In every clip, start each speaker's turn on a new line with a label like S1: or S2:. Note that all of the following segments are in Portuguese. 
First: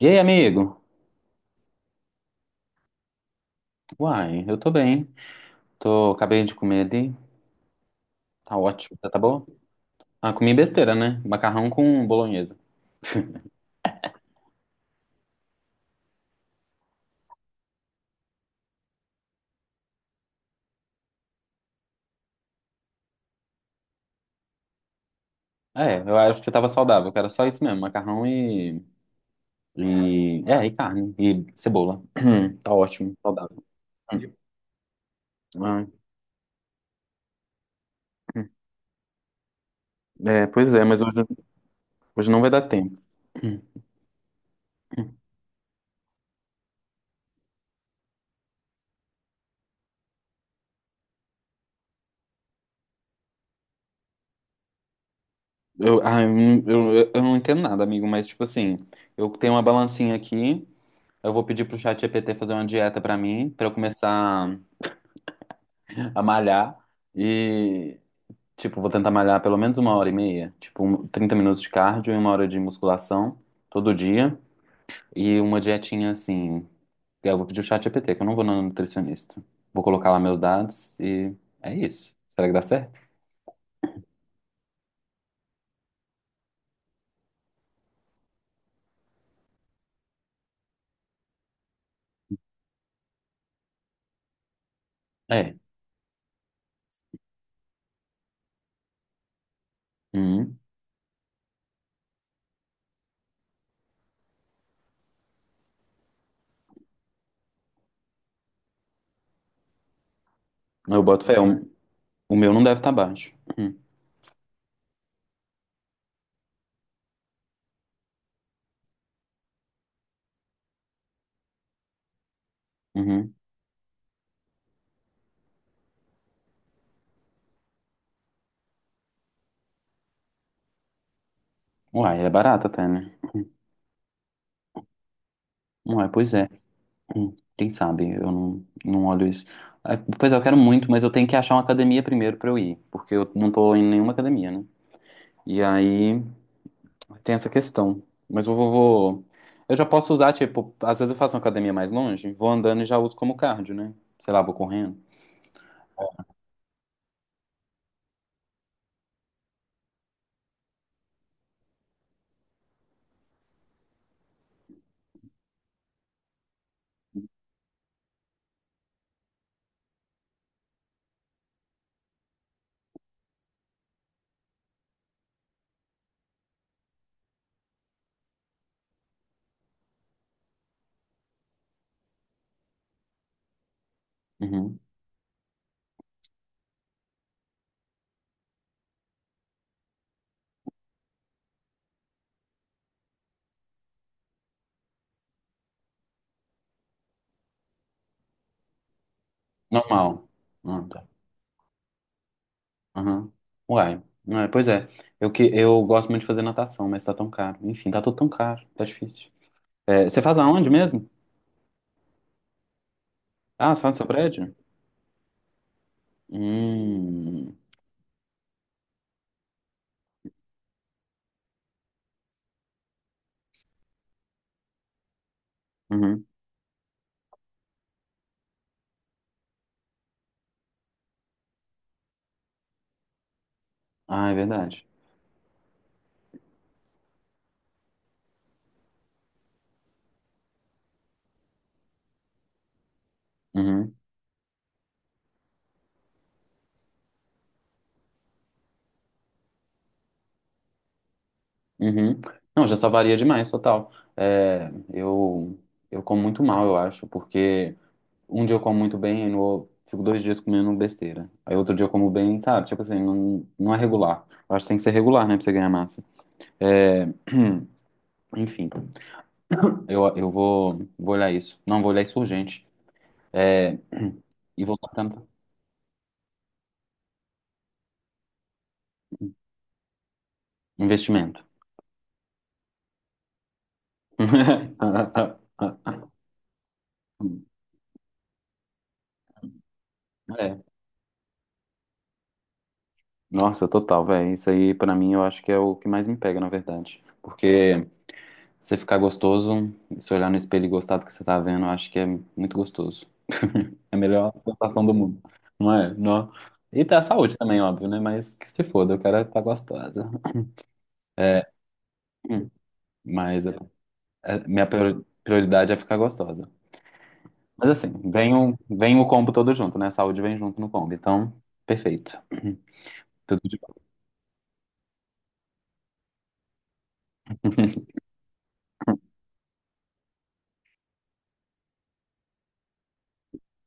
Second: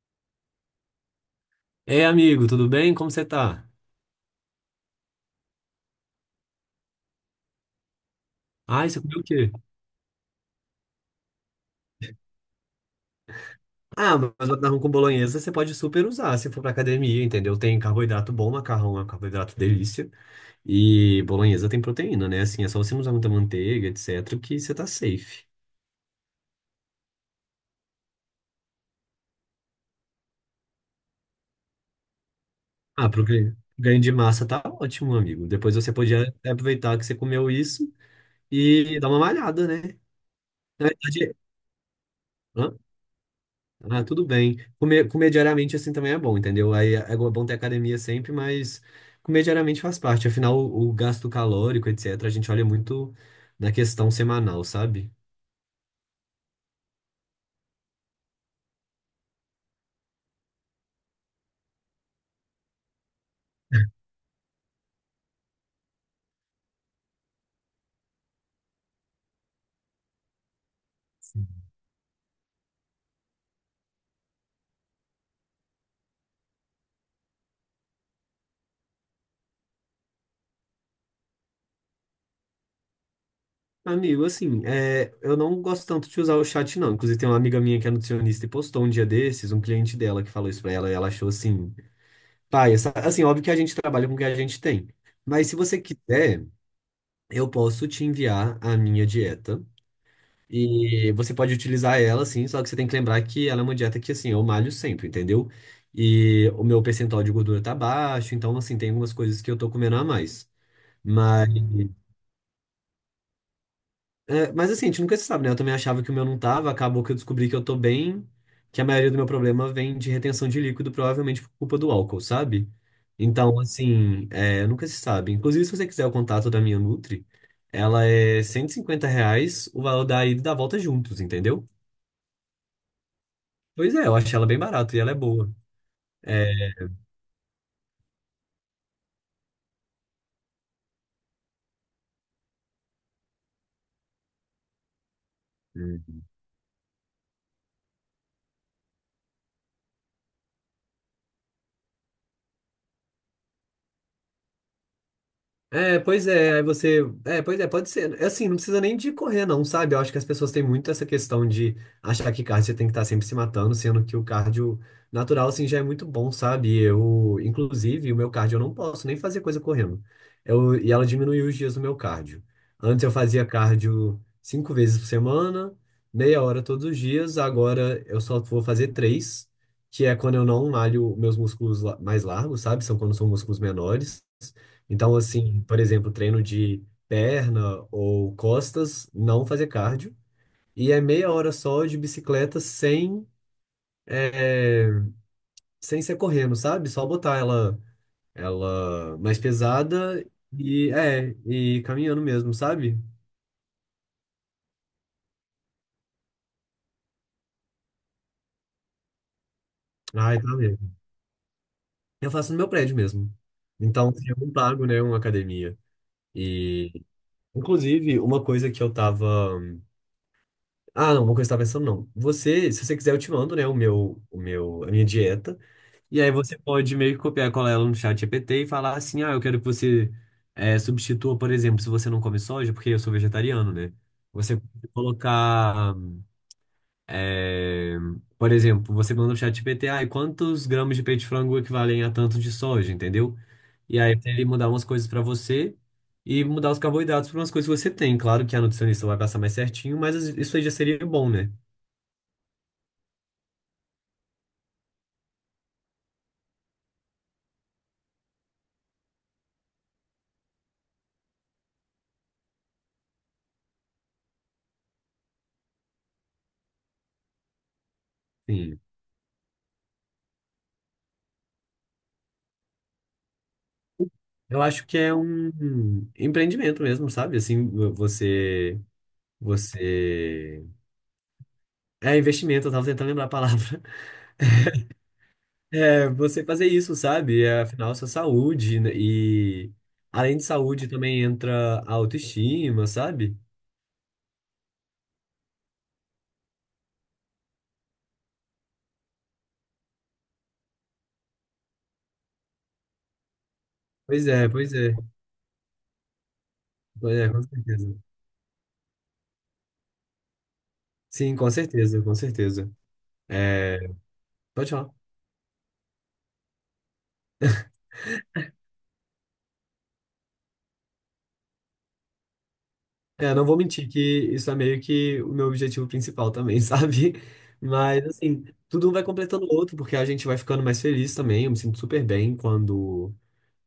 S1: E aí, amigo?
S2: Ei, amigo, tudo bem? Como você tá?
S1: Uai, eu tô bem. Tô, acabei de comer ali. Tá
S2: Ah,
S1: ótimo.
S2: você
S1: Tá, tá
S2: comeu o
S1: bom?
S2: quê?
S1: Ah, comi besteira, né? Macarrão com bolonhesa.
S2: Ah, mas macarrão com bolonhesa você pode super usar se for pra academia, entendeu? Tem carboidrato bom, macarrão é um carboidrato delícia. E bolonhesa tem proteína, né? Assim, é só você não usar muita manteiga, etc, que você tá safe.
S1: É, eu acho que tava saudável, que era só isso mesmo. Macarrão e carne. E cebola. Tá
S2: Ah,
S1: ótimo,
S2: pro ganho
S1: saudável.
S2: ganho de massa tá ótimo, amigo. Depois
S1: Ai,
S2: você podia aproveitar que você comeu isso e dar uma malhada, né?
S1: é, pois é,
S2: Na
S1: mas hoje,
S2: verdade,
S1: hoje não vai dar
S2: hã?
S1: tempo.
S2: Ah, tudo bem. Comer diariamente assim também é bom, entendeu? Aí é bom ter academia sempre, mas comer diariamente faz parte. Afinal, o gasto calórico, etc., a gente olha muito na questão semanal, sabe?
S1: Eu, ah, eu não entendo nada, amigo, mas tipo assim, eu tenho uma balancinha aqui, eu vou pedir pro ChatGPT fazer uma dieta pra mim, pra eu começar a malhar e, tipo, vou tentar malhar pelo menos uma hora e meia, tipo, 30
S2: Sim.
S1: minutos de cardio e uma hora de musculação todo dia e uma dietinha assim. Eu vou pedir o chat GPT, que eu não vou no nutricionista. Vou colocar lá meus dados e é isso. Será que dá certo?
S2: Amigo, assim, é, eu não gosto tanto de usar o chat, não. Inclusive, tem uma amiga minha que é nutricionista e postou um dia desses, um cliente dela que falou isso pra ela, e ela achou assim, pai, essa, assim, óbvio que a gente trabalha com o que a gente tem. Mas
S1: É.
S2: se você quiser, eu posso te enviar a minha dieta.
S1: Uhum.
S2: E você pode utilizar ela, sim, só que você tem que lembrar que ela é uma dieta que, assim, eu malho sempre, entendeu? E o meu percentual de gordura tá baixo, então, assim, tem algumas coisas que eu tô comendo a mais.
S1: Eu boto fé.
S2: Mas,
S1: O meu não deve estar baixo. Uhum.
S2: é, mas assim, a gente nunca se sabe, né? Eu também achava que o meu não tava, acabou que eu descobri que eu tô bem, que a maioria do meu problema vem de retenção de líquido, provavelmente por culpa do álcool, sabe?
S1: Uhum.
S2: Então, assim, é, nunca se sabe. Inclusive, se você quiser o contato da minha Nutri, ela é 150 reais o valor da ida e da volta juntos, entendeu?
S1: Uai, é barato até, né?
S2: Pois é, eu achei ela bem barata e ela é boa.
S1: Uai, pois é.
S2: É,
S1: Quem sabe? Eu não olho isso. Ah, pois é, eu quero muito, mas eu tenho que achar uma academia primeiro pra eu ir, porque eu não tô em nenhuma academia, né? E aí
S2: uhum.
S1: tem essa questão. Mas eu vou. Eu já posso usar, tipo, às vezes eu faço uma academia mais longe, vou andando e já uso como cardio, né? Sei lá, vou correndo.
S2: É, pois é, aí você. É, pois é, pode ser. É assim, não precisa nem de correr, não, sabe? Eu acho que as pessoas têm muito essa questão de achar que cardio você tem que estar sempre se matando, sendo que o cardio natural, assim, já é muito bom, sabe? Eu, inclusive, o meu cardio eu não posso nem fazer coisa correndo. Eu, e ela diminuiu os dias do meu cardio. Antes eu fazia cardio cinco vezes por semana, meia hora todos os dias, agora eu só vou fazer três, que é quando eu não malho meus mais largos, sabe? São quando são músculos menores.
S1: Uhum.
S2: Então, assim, por exemplo, treino de perna ou costas, não fazer cardio. E é meia hora só de bicicleta sem, é, sem ser correndo, sabe? Só botar ela, ela mais
S1: Normal.
S2: pesada
S1: Ah,
S2: e,
S1: tá.
S2: é, e caminhando mesmo, sabe?
S1: Uhum. Uai. Ah, pois é. Eu gosto muito de fazer natação, mas tá tão caro. Enfim, tá tudo tão caro, tá difícil. É, você faz
S2: Ai, tá
S1: aonde
S2: mesmo.
S1: mesmo?
S2: Eu faço no meu prédio mesmo.
S1: Ah, você faz no seu
S2: Então, assim, eu não
S1: prédio?
S2: pago, né, uma academia. E,
S1: Hum.
S2: inclusive, uma coisa que eu tava. Ah, não, uma coisa que eu tava pensando, não. Você, se você quiser, eu te mando, né, a minha dieta. E
S1: Uhum.
S2: aí você pode meio que copiar e colar ela no chat GPT e falar assim, ah, eu quero que você substitua, por exemplo, se você não come soja, porque eu sou vegetariano, né?
S1: Ah, é
S2: Você
S1: verdade.
S2: pode colocar, eh, por exemplo, você manda no chat GPT, ah, e quantos gramas de peito de frango equivalem a tanto de soja, entendeu?
S1: Uhum.
S2: E aí ele mudar umas coisas pra você e mudar os carboidratos para umas coisas que você tem. Claro que a nutricionista vai passar mais certinho, mas isso aí já seria bom, né?
S1: Uhum. Não, já salvaria demais, total. É, eu como muito mal, eu acho, porque um dia eu como muito bem, aí no, fico dois dias comendo besteira. Aí outro dia eu como bem, sabe? Tipo assim, não, não é regular. Eu acho que tem que ser regular, né, pra você ganhar massa. É, enfim,
S2: Sim.
S1: eu vou olhar isso. Não, vou olhar isso urgente. É,
S2: Eu
S1: e
S2: acho
S1: voltar
S2: que
S1: pra
S2: é um empreendimento mesmo, sabe? Assim, você Você.
S1: investimento.
S2: É investimento, eu tava tentando lembrar a palavra. É, você fazer isso, sabe? É, afinal, sua saúde. Né? E além de
S1: É.
S2: saúde, também entra a autoestima, sabe?
S1: Nossa, total, velho. Isso aí, pra mim, eu acho que é o que mais me pega, na verdade. Porque você ficar gostoso, se olhar no espelho e gostar do que você tá vendo, eu acho que é muito gostoso. É a
S2: Pois
S1: melhor
S2: é, pois
S1: sensação do
S2: é.
S1: mundo. Não é? Não. E tá a
S2: Pois é,
S1: saúde
S2: com
S1: também, óbvio,
S2: certeza.
S1: né? Mas que se foda, eu quero é tá gostosa.
S2: Sim,
S1: É,
S2: com certeza, com
S1: hum,
S2: certeza.
S1: mas
S2: É,
S1: minha
S2: pode falar.
S1: prioridade é ficar gostosa. Mas assim, vem o combo todo junto, né? Saúde vem junto no combo. Então, perfeito.
S2: É,
S1: Tudo
S2: não vou
S1: de bom.
S2: mentir que isso é meio que o meu objetivo principal também, sabe? Mas, assim, tudo um vai completando o outro, porque a gente vai ficando mais feliz também. Eu me sinto super bem quando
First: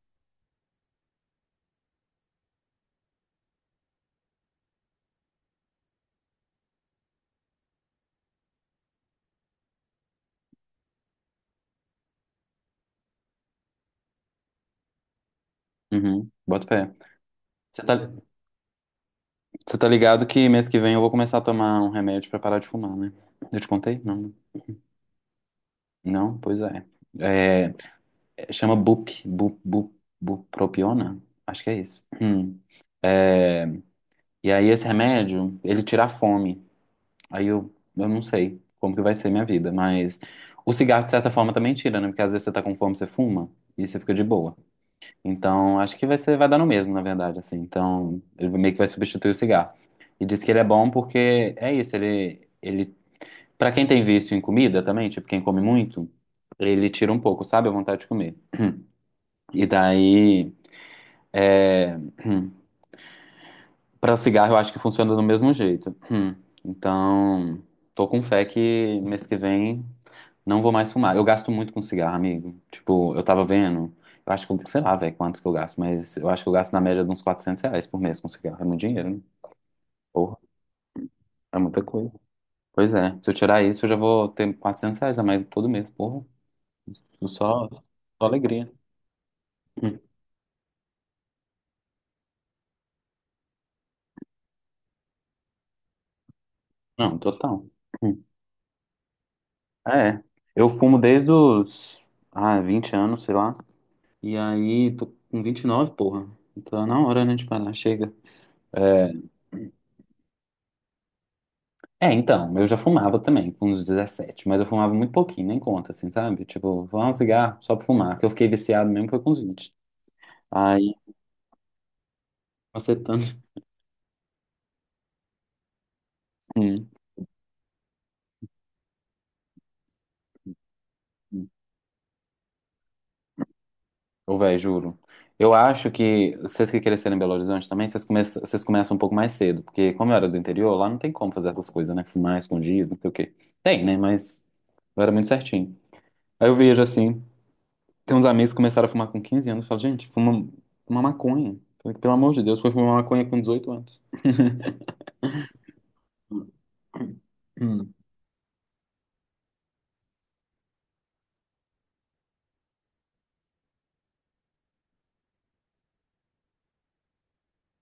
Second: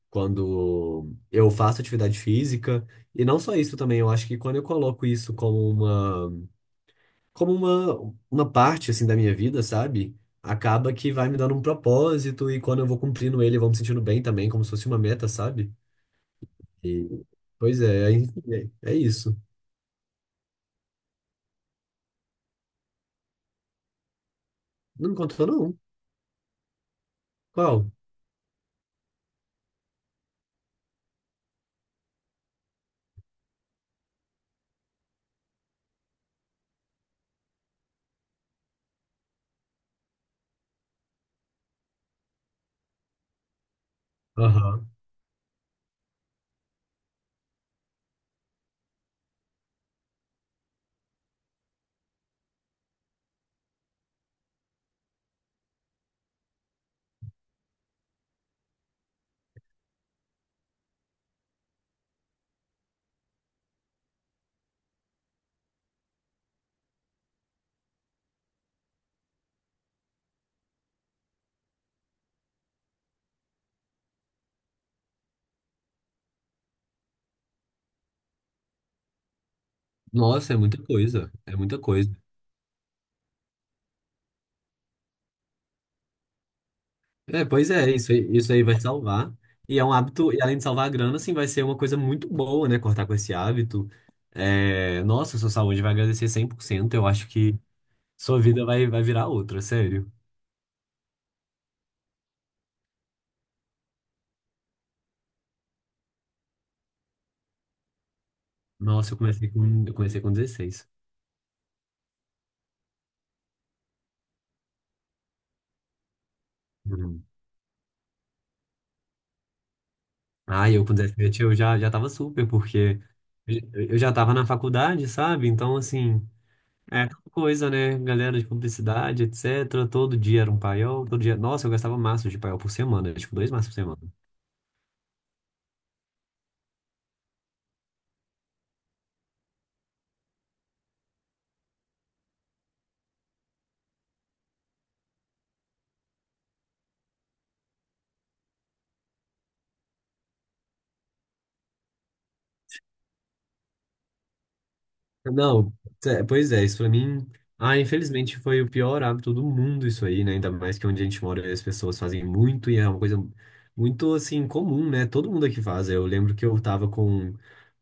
S2: quando eu faço atividade física. E não só isso também, eu acho que quando eu coloco isso como uma parte assim da minha vida, sabe? Acaba que vai me dando um propósito e quando eu vou cumprindo ele, eu vou me sentindo bem também, como se fosse uma meta, sabe?
S1: Uhum, bota fé.
S2: E, pois
S1: Você
S2: é,
S1: tá.
S2: aí- é, é isso.
S1: Você tá ligado que mês que vem eu vou começar a tomar um remédio pra parar de fumar, né? Eu te contei? Não, né?
S2: Não me contou não.
S1: Não? Pois é. É,
S2: Qual?
S1: chama Bupropiona? Acho que é isso. Hum. É, e aí esse remédio, ele tira a fome. Aí eu não sei como que vai ser minha vida, mas o cigarro, de certa forma, também tira, né? Porque às vezes você tá com fome, você fuma e você fica de boa.
S2: Aham.
S1: Então, acho que vai dar no mesmo, na verdade, assim. Então, ele meio que vai substituir o cigarro. E diz que ele é bom porque é isso, ele pra quem tem vício em comida também, tipo quem come muito, ele tira um pouco, sabe? A vontade de comer. E daí, é... para o cigarro eu acho que funciona do mesmo jeito. Então, tô com fé que mês que vem não vou mais fumar. Eu gasto muito com cigarro, amigo. Tipo, eu tava vendo, eu acho que, sei lá, velho, quantos que eu gasto, mas eu acho que eu gasto na média de uns R$ 400 por mês com cigarro. É muito dinheiro, né? Porra,
S2: Nossa, é muita coisa. É
S1: é
S2: muita
S1: muita coisa.
S2: coisa.
S1: Pois é, se eu tirar isso, eu já vou ter R$ 400 a mais todo mês, porra.
S2: É,
S1: Só,
S2: pois
S1: só
S2: é, isso aí
S1: alegria.
S2: vai salvar. E é um
S1: Hum,
S2: hábito, e além de salvar a grana, assim, vai ser uma coisa muito boa, né? Cortar com esse hábito. É, nossa, sua saúde vai agradecer cem por cento. Eu
S1: Não,
S2: acho que
S1: total. Hum,
S2: sua vida vai virar outra,
S1: É.
S2: sério.
S1: É. Eu fumo desde os, 20 anos, sei lá. E aí, tô com 29, porra. Então, na hora, né, de parar, chega. É,
S2: Nossa, eu comecei com dezesseis.
S1: então, eu já fumava também, com uns 17. Mas eu fumava muito pouquinho, nem conta, assim, sabe? Tipo, fumava um
S2: Uhum.
S1: cigarro só pra fumar, que eu fiquei viciado mesmo foi com os 20.
S2: Ah, eu com
S1: Aí,
S2: 17 eu já tava super, porque
S1: macetando.
S2: eu eu já tava na faculdade, sabe? Então, assim,
S1: Hum.
S2: coisa, né? Galera de publicidade, etc. Todo dia era um paiol, todo dia.
S1: Hum.
S2: Nossa, eu gastava maços de paiol por semana, tipo, dois maços por semana.
S1: Ô, véi, juro. Eu acho que vocês que cresceram em Belo Horizonte também, vocês começam um pouco mais cedo, porque como eu era do interior, lá não tem como fazer essas coisas, né? Fumar escondido, não sei o quê. Tem, né? Mas eu era muito certinho. Aí eu vejo assim, tem uns amigos que começaram a fumar com 15 anos, eu falo, gente, fuma uma maconha. Falei, pelo amor de Deus, foi fumar maconha com 18 anos.
S2: Não, é, pois é, isso pra mim. Ah,
S1: Hum.
S2: infelizmente foi o pior hábito do mundo isso aí, né? Ainda mais que é onde a gente mora as pessoas fazem muito e é uma coisa muito assim comum, né? Todo mundo aqui faz. Eu lembro que eu tava com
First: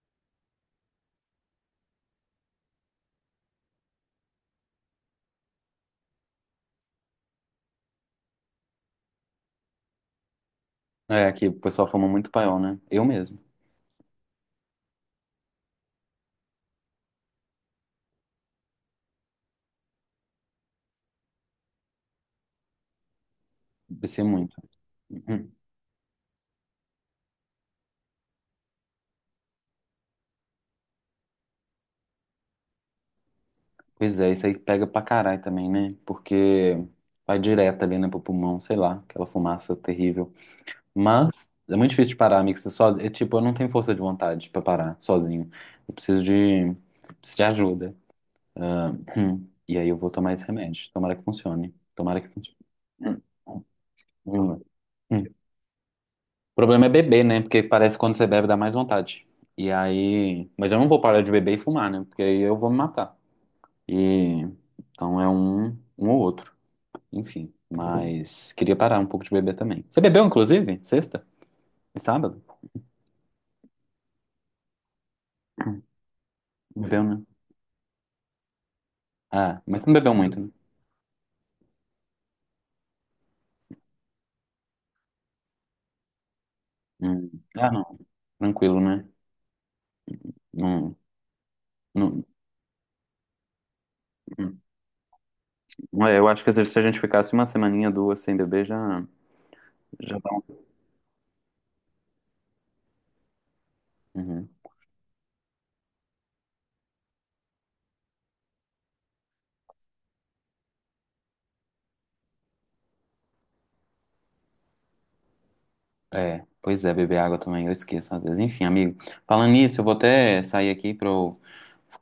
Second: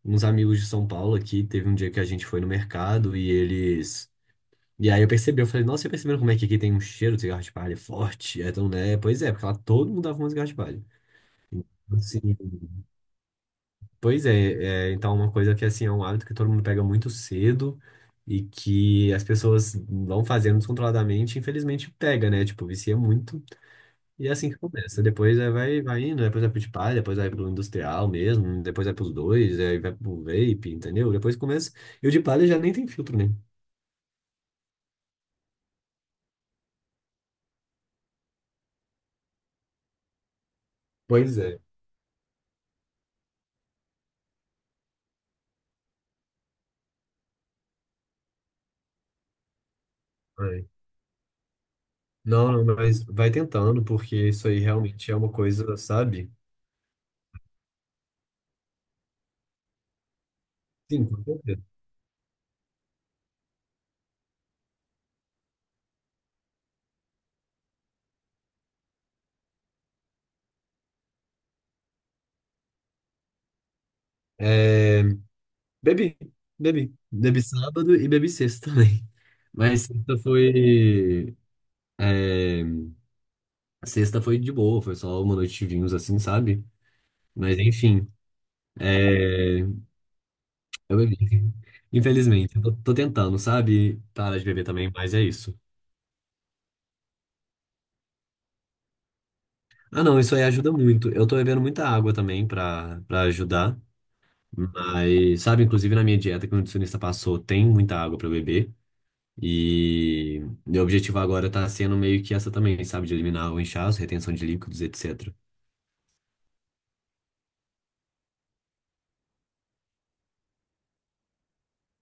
S2: uns amigos de São Paulo aqui, teve um dia que a gente foi no mercado e eles. E aí eu percebi, eu falei, nossa, você perceberam como é que aqui tem um cheiro de cigarro de palha forte? É, então, né? Pois é, porque lá todo mundo dava um cigarro de palha.
S1: É, aqui o pessoal fuma muito
S2: Assim.
S1: paiol, né? Eu mesmo,
S2: Pois é, é, então uma coisa que assim é um hábito que todo mundo pega muito cedo e que as pessoas vão fazendo descontroladamente, infelizmente pega, né? Tipo, vicia muito
S1: descia
S2: e é assim
S1: muito.
S2: que começa. Depois é,
S1: Hum.
S2: vai indo, depois vai pro de palha, depois vai pro industrial mesmo, depois vai pros dois, aí vai pro vape, entendeu? Depois começa. E o de palha já nem tem filtro, né?
S1: Pois é, isso aí pega pra caralho também, né? Porque vai direto ali, né, pro pulmão, sei lá, aquela fumaça terrível.
S2: Pois
S1: Mas
S2: é.
S1: é muito difícil de parar, amigo. Você só, é, tipo, eu não tenho força de vontade pra parar sozinho. Eu preciso de ajuda. Ah, e aí eu vou tomar esse
S2: Ai.
S1: remédio. Tomara que funcione. Tomara que
S2: Não,
S1: funcione.
S2: não, mas
S1: Hum.
S2: vai tentando, porque isso aí realmente é
S1: Hum.
S2: uma coisa, sabe?
S1: O problema é beber, né? Porque parece que quando você bebe dá mais vontade. E aí. Mas eu não vou
S2: Sim,
S1: parar
S2: com
S1: de beber e
S2: certeza.
S1: fumar, né? Porque aí eu vou me matar. E. Então é um ou outro. Enfim, mas queria parar um pouco de beber também. Você bebeu, inclusive? Sexta? E sábado?
S2: É,
S1: Hum,
S2: Bebi, bebi.
S1: Bebeu, né?
S2: Bebi sábado e bebi sexta também.
S1: Ah, mas
S2: Mas
S1: não bebeu
S2: sexta
S1: muito, né?
S2: foi. É, sexta foi de boa, foi só uma noite de vinhos assim, sabe?
S1: Hum.
S2: Mas
S1: Ah, não.
S2: enfim,
S1: Tranquilo, né?
S2: é,
S1: Não,
S2: eu bebi.
S1: não,
S2: Infelizmente, eu tô tentando, sabe? Parar de beber também, mas é isso.
S1: não é, eu acho que às vezes se a gente ficasse uma semaninha, duas sem beber, já,
S2: Ah,
S1: já
S2: não,
S1: dá
S2: isso aí
S1: um.
S2: ajuda muito. Eu tô bebendo muita água também pra ajudar.
S1: Uhum.
S2: Mas, sabe, inclusive na minha dieta que o nutricionista passou, tem muita água pra eu beber. E meu objetivo agora tá sendo meio que essa também, sabe? De eliminar o inchaço, retenção de líquidos, etc.
S1: É, pois é, beber água também, eu esqueço às vezes. Enfim, amigo, falando nisso, eu vou até sair aqui pra eu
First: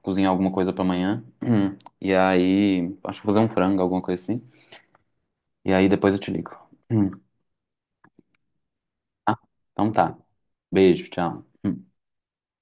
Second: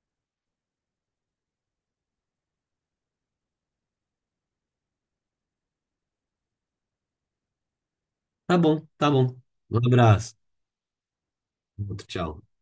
S1: cozinhar alguma coisa pra amanhã. Hum. E aí, acho que vou fazer um frango, alguma coisa assim. E aí depois eu te ligo. Hum.
S2: Tá bom, tá bom.
S1: Ah,
S2: Um
S1: então tá.
S2: abraço.
S1: Beijo, tchau. Hum.
S2: Outro, tchau.